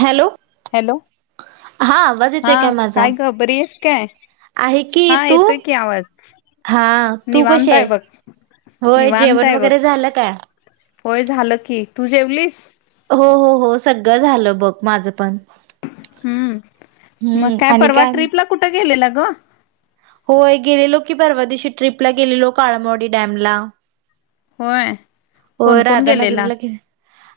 Hello hello हा आवाज येतोय हा माझा काय ग बरी येेस काय? आहे की हा तू येतोय की आवाज हा तू कशी निवांत हाय आहेस बघ. होय निवांत जेवण हाय बघ वगैरे झालं काय होय झालं की तू जेवलीस? हो हो हो सगळं झालं बघ माझं पण. हम्म मग हम्म काय आणि परवा ट्रीप ला कुठं गेलेला ग? होय गेलेलो की परवादिवशी ट्रीप ला गेलेलो काळाबावाडी डॅम ला. होय हो कोण कोण गेलेला राधानगरीला घे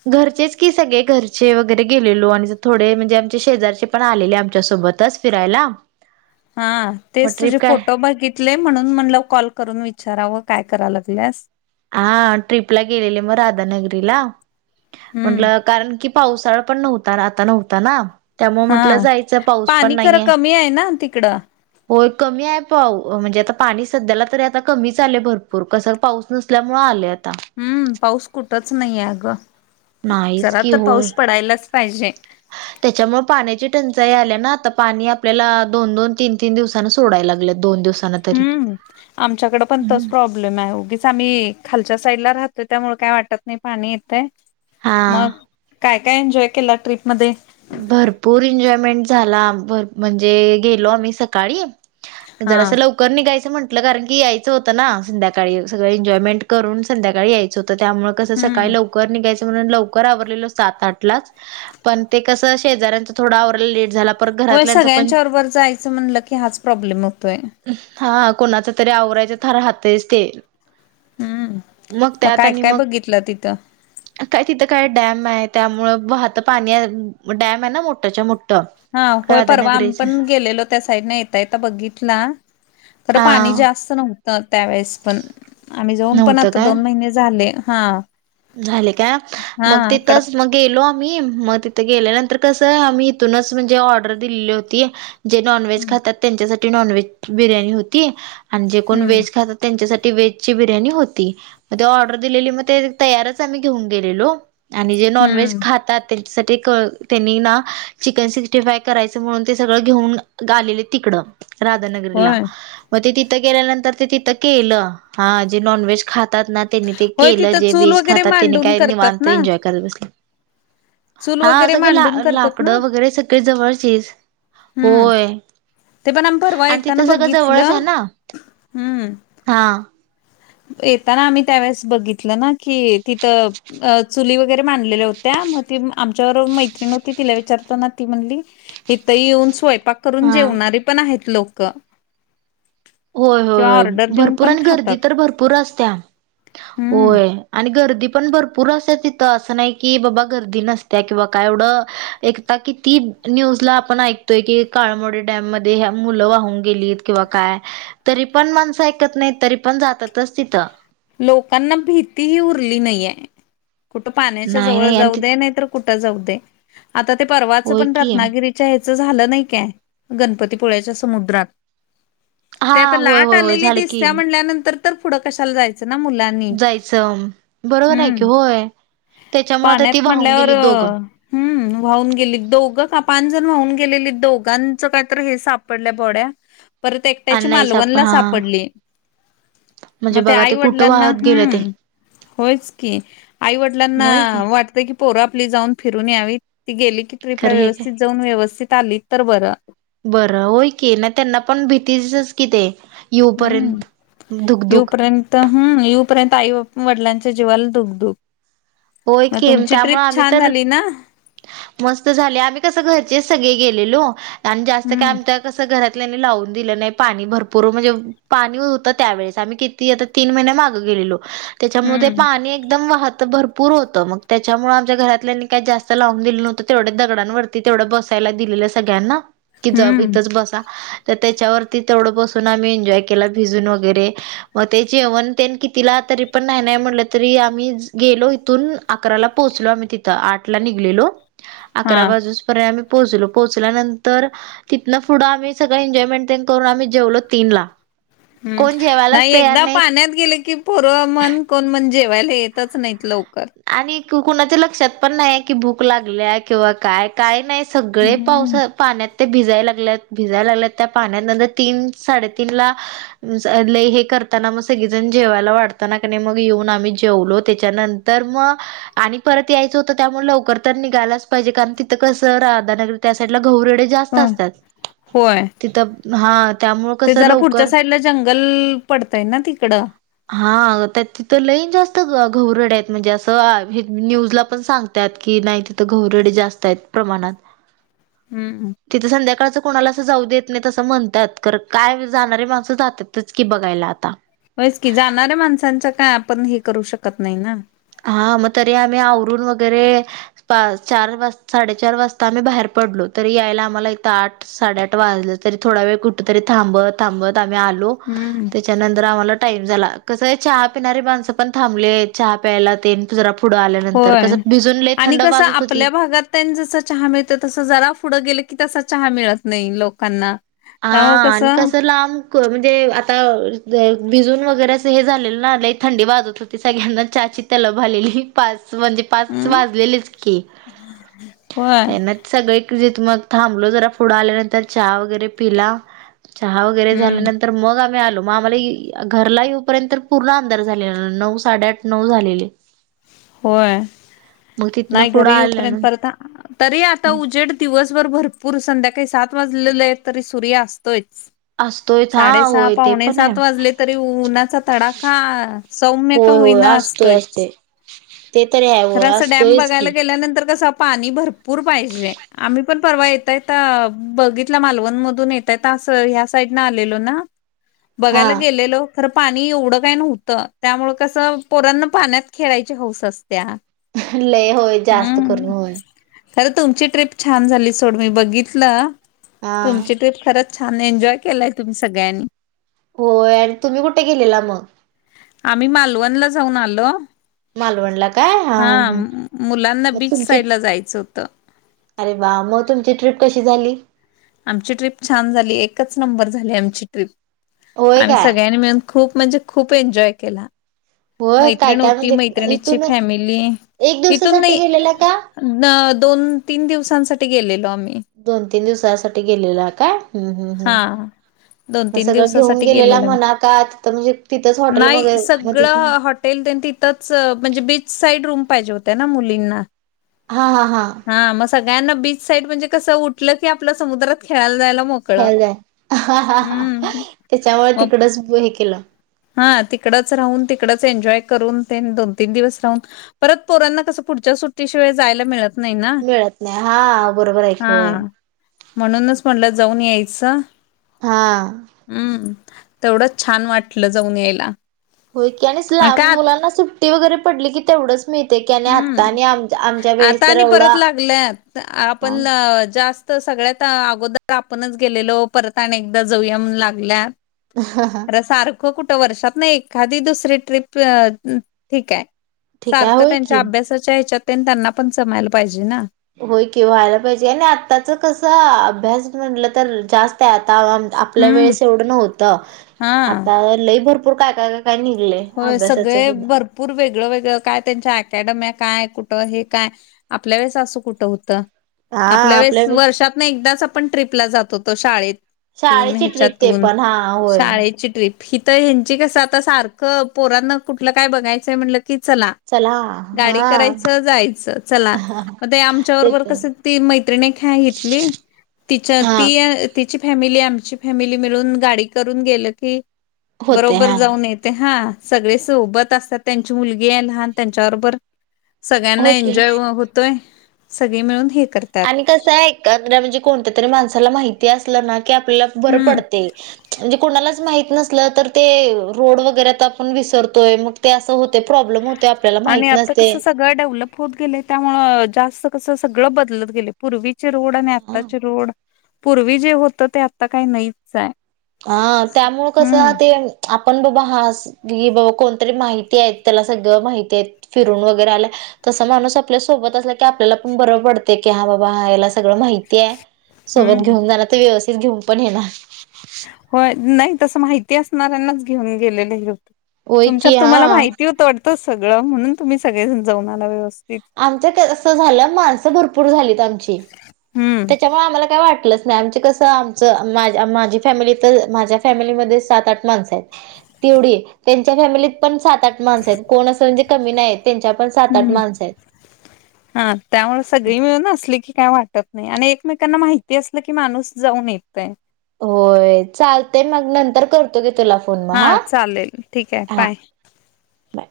घरचेच की सगळे घरचे वगैरे गेलेलो आणि थोडे म्हणजे आमच्या शेजारचे पण आलेले आमच्यासोबतच फिरायला. हा मग तेच ट्रिप तुझे काय फोटो बघित म्हणून म कॉल करून विचाराव काय करा लागल्यास. हा ट्रीपला गेलेले मग राधानगरीला. हम्म म्हंटलं कारण कि पावसाळा पण नव्हता आता नव्हता ना त्यामुळ हा म्हटलं जायचं पाऊस पण पाणी खरं नाहीये. कमी आहे ना तिकडं होय कमी आहे पाऊस, म्हणजे आता पाणी सध्याला तरी आता कमी चालेय भरपूर कस पाऊस नसत त्यामुळं आले आता. हम्म पाऊस कुठंच नाहीे अगं नाहीच जरा की तर होय पाऊस पडायलाच पाहिजे त्याच्यामुळे पाण्याची टंचाई आल्या ना, आता पाणी आपल्याला दोन दोन तीन तीन दिव सोडाय लागलय दोन दोन दिवस हम्म आमच्याकडे पण तोच प्रॉब्लेम प्रब्लेम आहे उगीच आम्ही खालच्या साईड ला राहतोय त्यामुळे काय वाटत नाही पाणी येतंय. हा मग काय काय एन्जॉय केला ट्रिपमध्ये. भरपूर एन्जॉयमेंट झाला, म्हणजे गेलो आम्ही सकाळी. [unintelligible] हा. निघायं म्हंटलं कारण की यायचं होतं ना संध्याकाळी सगळं, एन्जॉयमेंट करून संध्याकाळी यायचं होतं. त्यामुळे कसं सकाळी हम्म लवकर निघायचं म्हणून लवकर आवरलेलो सात आठलाच पण ते कसं शेजाऱ्याच थोडा आवरला लेट झाला. परत होय घरातल्यांचा पण सगळ्यांच्या बरोबर जायचं म्हणलं की हाच प्रॉब्लेम होतोय. हा कोणाच तरी आवरायच तर राहतेय ते. हम्म. मग त्यात काय आणि काय मग बघितलं तिथं काय तिथं काय डॅम आहे त्यामुळं वाहतं पाणी डॅम आहे ना मोठ्याच्या मोठ. हा होय परवा आम्ही पण गेलेलो त्या साईडने यता येत बघितला. तर हा पाणी जास्त नव्हत. तर त्यावेेळेस पण आम्ही जाऊन पण नव्हतं आता काय दोन महिने झाले हा. झाले का हा मग तिथंच कडक मग गेलो आम्ही मग तिथे गेल्या नंतर कसं, आम्ही इथूनच म्हणजे ऑर्डर दिलेली होती. जे नॉनव्हेज हम्म खातात त्यांच्यासाठी नॉनव्हेज बिर्याणी होती. आणि जे कोण हम्म व्हेज खातात त्यांच्यासाठी व्हेजची बिर्याणी होती, मग ते ऑर्डर दिलेली मग ते तयारच आम्ही घेऊन गेलेलो आणि जे नॉनव्हेज हम्म खाता ते साठी क त्यांनी ना चिकन सिक्स्टी फाय करायचं म्हणून ते सगळं घेऊन गालेले तिकडं. राधानगरला. होय म- ते तिथं गेल्यानंतर ते तिथं केलं हा जे नॉनव्हेज खातात ना त्यांनी ते होय केलं, तिथं जे चूल बीज वगैरे खातात त्यांनी मांडून काय करतात निवनत ना एन्जॉय करत बसले. चूल हा वगैरे सगळे ला मांडून करतात ना -लाकडं वगैरे सगळे जवळचेच. हम्म होय ते पण आम्ही परवा आणि तिथ येताना सगंळं जवळच आय बघितलं ना. हम्म हा. येताना आम्ही त्यावेेळेस बघितलं ना की तिथं अ- चुली वगैरे मांडलेल्या होत्या मग ती आमच्याबर मैत्रिण होती तिला विचारताना ती म्हणली हिथ येऊन स्वयंपाक करून हा जेवणारी पण आहेत लोक. होय किंवा होय ऑर्डर देऊन भरपूर पण आणि गर्दी खातात तर भरपूर असत्या हम्म होय. आणि गर्दी पण भरपूर असतिया तिथं असं नाय की बाबा गर्दी नसत्या किंवा काय एवढं एक आता किती न्यूज ला आपण ऐकतोय की काळमवाडी डॅम मध्ये मुलं वाहून गेलीत किंवा काय तरी पण माणसं ऐकत नायत तरी पण जातातच तिथं. लोकांना भीती ही उरली नाहीये. कुठं पाण्याच्या नाही जवळ नाही आणि ति जाऊदे नाय तर कुठं जाऊदे, आता ते परवाचं होय पण की रत्नागिरी च्या ह्याचं झालं नाय काय गणपतीपुळ्याच्या समुद्रात. ते हा आता होय लाट होय होय आलेली झालं की दिसत्या म्हल्यानंतर तर पुढं कशाला जाय च -ना मुलांनी जायचं बरोबर आहे की हम्म. होय त्याच्यामुळे तर पाण्यात ती वाहून म्हणल्यावर गेली दोघं हम्म. वाहून गेलीत दोघं का पान जण वाहून गेलेली दोघांच काय तर हे सापडल्या बॉड्या. परत एकट्याची आणि नाहीच आपण मालवणला हा सापडली म म्हणजे ते बघा आई व- कुठं डलांना वाहत गेलं ते होयच की आई वडलांना होय की वाटतय की पोर आपली जाऊन फिरून यावी, ती गेली की ट्रिपला खरं हे काय व्यवस्थित जाऊन व्यवस्थित आलीत तर बरं. बरं होय की नाय त्यांना पण भीतीचच कि ते. हम्म, येऊपर्यंत यू धुकधुक पर्यंत [unintelligible] येऊपर्यंत आई बा वडलांच्या जीवाला दुघ दुघ. होय म की तुमची त्यामुळे ट्रिप आम्ही छान तर झाली ना? मस्त झाले आम्ही कसं घरचेच सगळे गेलेलो आणि जास्त काय हम्म आमच्या कसं घरातल्या लावून दिलं नाय पाणी भरपूर म्हणजे पाणी हुत त्यावेेळेस आम्ही किती आता तीन महिन्या मागं गेलेलो. त्याच्यामुळ ते हम्म पाणी एकदम वाहत भरपूर होतं मग त्याच्यामुळ आमच्या घरातल्या काय जास्त लावून दिलं नव्हतं तेवढ्या दगडांवरती तेवढं बसायला दिलेलं सगळ्यांना. कि जा हम्म इथच बसा तर त्याच्यावरती तेवढं बसून आम्ही एन्जॉय केला भिजून वगैरे. म ते जेवण तेन कितीला तरी पण न्हाय न्हाय म्हणलं तरी आम्ही गेलो इथून अकराला पोहोचलो आम्ही तिथं, आठ ला निघलेलो हा अकरा बाजूपर्यंत आम्ही पोहोचलो. पोहोचल्यानंतर- तिथं पुढं आम्ही सगळं एजॉय मेंटेन तेन करून आम्ही जेवलो तीन ला. हम्म, कोण जेवायलाच नाय तयार एकदा नाहीत. पाण्यात गेल की पोर म्हण कोण मन जेवायला येतच नायत लवकर. आणि कुणाच्या लक्षात पण न्हाय की भूक लागल्या किंवा काय नाय सगळे पावस हम्म पाण्यात ते भिजायला लागल्यात भिजाय लागल्यात त्या पाण्यात. नंतर तीन साडेतीनला ज लय हे करताना मग सगळेजण जेवायला वाटतना क मग येऊन आम्ही जेवलो त्याच्यानंतर. तर मग. आणि परत यायचं होतं त्यामुळे लवकर तर निघायलाच पाहिजे कारण तिथं कसं राधानगर त्या साईडला घौरेडे. जास्त असतात होय तिथं हा. त्यामुळं ते कसं जरा पुढच्या लवकर साईडला जंगल पडतय ना तिकडं. हा तिथं लईन जास्त घरड आहेत. म्हणजे असं न्यूज ला पण सांगतात की, नाही तिथं घरडे जास्त आहेत प्रमाणात. हम्म. तिथं संध्याकाळचं कोणाला असं जाऊ देत नाही तसं म्हणतात तर काय जाणारी माणसं जातातच की, बघायला आता. होच की, जाणाऱ्या माणसांच काय आपण हे करू शकत नाही ना. हा, मग तरी आम्ही आवरून वगैरे. पा चार वाज साडेचार वाजता आम्ही बाहेर पडलो तरी यायला आम्हाला इथं आठ. साडेआठ वाजलं तरी थोडा वेळ कुठ तरी थांबत थांबत आम्ही आलो. हम्म त्याच्यानंतर आम्हाला टाईम झाला चहा पिणारी माणस पण थब चहा. प्यायला ते जरा पुढं आल्यानंतर होय कसं भिजूनले थंड वाजत होती. तेन जस चहा मिळत तस जरा पुढं गेलं की, तसा चहा मिळत नाही लोकांना. हा, त्यामुळे आणि कसं कस लांब. म्हणजे आता भिजून वगैरे असं हे झालेलं नाही थंडी वाजत होती सगळ्यांना चहाची. त्यालाभा आलेली पाच म्हणजे पाच हम्म वाजलेलेच की, होय ते ना. सगळे जथ मग थांबलो जरा पुढं आल्यानंतर हा वगैरे पिला. चहा वगैरे हम्म झाल्यानं''--'' तर मग आम्ही आलो मग आम्हाला घरला येऊपर्यंत पूर्ण अंदार झालेला नऊ साडे आठ नऊ झालेले. होय मग तिथनं नाही पुढं घरी आल्यान उपर्यंत परत आ ''--'' तरी आता उजेड दिवसभर भरपूर संध्याकाळी सात वाजलेले तरी सूर्य असतोच. असतोयच हा साडेसहा होय ते पावणे पण आहे. सात वाजले तरी उ उन्हाचा तडाखा. सौम्य का होय होय होईना असतोय असतोयच. असतय. खरं असं डॅम बघायला गेल्यानंतर कसं पाणी भरपूर पाहिजे. आम्ही पण परवा येतय बघितला मालवण मधून येतय ह्या साईड न आलेलो ना. हा बघायला गेलेलो. खर पाणी एवढं काय नव्हतं त्यामुळ कसं पोरांना पाण्यात खेळायची हौस असत्या. लय होय जास्त करून. खरे तुमची ट्रीप छान झाली सोड मी बघितलं हा. तुमची ट्रीप खरंच. छान एन्जॉय केलाय तुम्ही सगळ्यांनी. होय आणि तुम्ही कुठे गेलेला मग. आम्ही मालवणला जाऊन आलो. मालवणला काय. हा, मु मुलांना मग बीच तुमची साईड ला जायचं होत. अरे वा मग तुमची ट्रीप कशी झाली. आमची ट्रीप छान झाली एकच नंबर झाली आमची ट्रीप होय आम्ही काय? सगळ्यांनी मिळून. खूप म्हणजे खूप एन्जॉय केला. होय काय मैत्रिण काय होती म्हणजे मैत्रिणीची इथून फॅमिली एक इथून दिवसासाठी नाही. गेलेला का? न दोन तीन दिवसांसाठी गेलेलो आम्ही. दोन तीन दिवसासाठी गेलेला का हम हम हा हम, दोन म तीन सगळं घेऊन दिवसासाठी गेलेला गेलेलो आम्ही. म्हणा का तिथ म्हणजे तिथंच हॉटेल नाही मगर मध्ये. सगळं हॉटेल तेन तिथंच म्हणजे बीच साईड रूम पाहिजे होत ना मुलींना. हा हा हा. हा मग सगळ्यांना बीच साईड म्हणजे कसं उठलं की आपल्या समुद्रात खेळायला जायला मोक खेयला जाय, त्याच्यामुळे मग तिकडच हे केलं. हा तिकडच राहून तिकडच एन्जॉय करून ते दोन तीन दिवस राहून परत पोरांना कसं पुढच्या सुट्टी शिवाय जायला मिळत नाही ना मिळत नाही, हा बरोबर आहे हा [unintelligible] म्हणूनच म्हटलं जाऊन यायचं. हा. हम्म, तेवढंच छान वाटलं जाऊन यायला. होय की, आणि लहान का मुलांना सुट्टी वगैरे पडली की तेवढंच मि ते कने आत्ता हम्म आणि आम आमच्या वेळेस आता तर आणि एवढा ह अ जास्त तर सगळ्यात अगोदर आपणच गेलेलो परत, आणि एकदा जाऊया म्हणू लागल्या. सारखं कुठ वर्षातून एखादी, दुसरी ट्रीप ठीक आहे. ठीक आहे होय की. च्या त्यांना पण जमायला पाहिजे ना. होय कि, व्हायला पाहिजे ना आत्ताच कसं अभ्यास म्हटलं तर जास्त आता आम्हा आपल्या हम्म वेळेस एवढं नव्हतं हा आता लय भरपूर काय का काय निघलेय, होय अभ्यासाच सगळे सुद्धा. भरपूर वेगळं-वेगळं, काय त्यांच्या अकॅडमी काय, कुठं हे काय. आपल्या वेळेस असं कुठं होतं? आपल्या वेळेस वर्षात ना एकदाच आपण ट्रीपला जात होतो शाळेत. तून शाळेची ट्रिप ते ह्याच्यातून पण हा होय शाळेची ट्रिप. हित ह्यांची कसं आता सारखं पोरांना कुठलं काय बघायचंय म्हणलं की चला. गाडी करायचं जायचं चला. मग आमच्या ते बरोबर तर कस ती मैत्रिणी एक आहे हितली तिच्या हा ती तिची फॅमिली, आमची फॅमिली मिळून गाडी करून गेलं की होते बरोबर हा जाऊन येत. ते हा, सगळे सोबत असतात त्यांची मुलगी आहे लहान त्यांच्याबरोबर. सगळ्यांना होय की एन्जॉय होतोय, सगळे मिळून हे करतात. कस हाय एखाद्या म्हणजे कोणत्या तरी माणसाला माहिती असलं ना की आपल्याला बरं हम्म पडतय. म्हणजे कोणालाच माहित नसलं तर ते, रोड वगैरेत आपण विसरतोय मग ते असं होते प्रॉब्लेम होत. आणि आता कस सगळं डेव्हलप होत गेले, त्यामूळ जास्त कस सगळं बदलत गेलय. पूर्वीचे रोड आणि आत्ताचे रोड, पूर्वी जे होत ते आता काही नाही. हा त्यामुळे कसं ते आपण बघा अस. ती बग कोणतरी माहिती आहेत, त्याला सगळं माहिती आहे फिरून वगैरे आल्या तसा माणूस आपल्या सोबत असला की आपल्याला पण बरं पडते की, हा बाबा हा याला सगळं माहिती आहे. सोबत हम्म घेऊन जाणार तर व्यवस्थित घेऊन पण येणार. व्यय, नाही तसं माहिती असणाऱ्यांनाच घेऊन गेलेलंही होत. होय तुमच्यात की तुम्हाला हा. माहिती होतं वाटतं सगळं म्हणून तुम्ही सगळे जाऊन आला व्यवस्थित. आमच ते अस झालं माणसं भरपूर झालीत आमची, हम्म त्याच्यामुळे आम्हाला काय वाटल आमचे कसं, आमचं माझ माझी फॅमिली तर माझ्या फॅमिलीमध्ये सात आठ माणसं आहेत. तेवढी त्यांच्या फॅमिलीत पण सात सात आठ माणस आहेत कोण असं म्हणजे कमी नाही त्यांच्या पण सात आठ हम्म माणस आहेत. हा त्यामुळे सगळी मिळून असली की काय वाटत नाही, आणि एकमेकांना माहिती असलं की माणूस जाऊन येतय. होय, चालतय मग नंतर करतो घे तुला फोन मग हा चालेल, ठीक आहे. हा बाय. बाय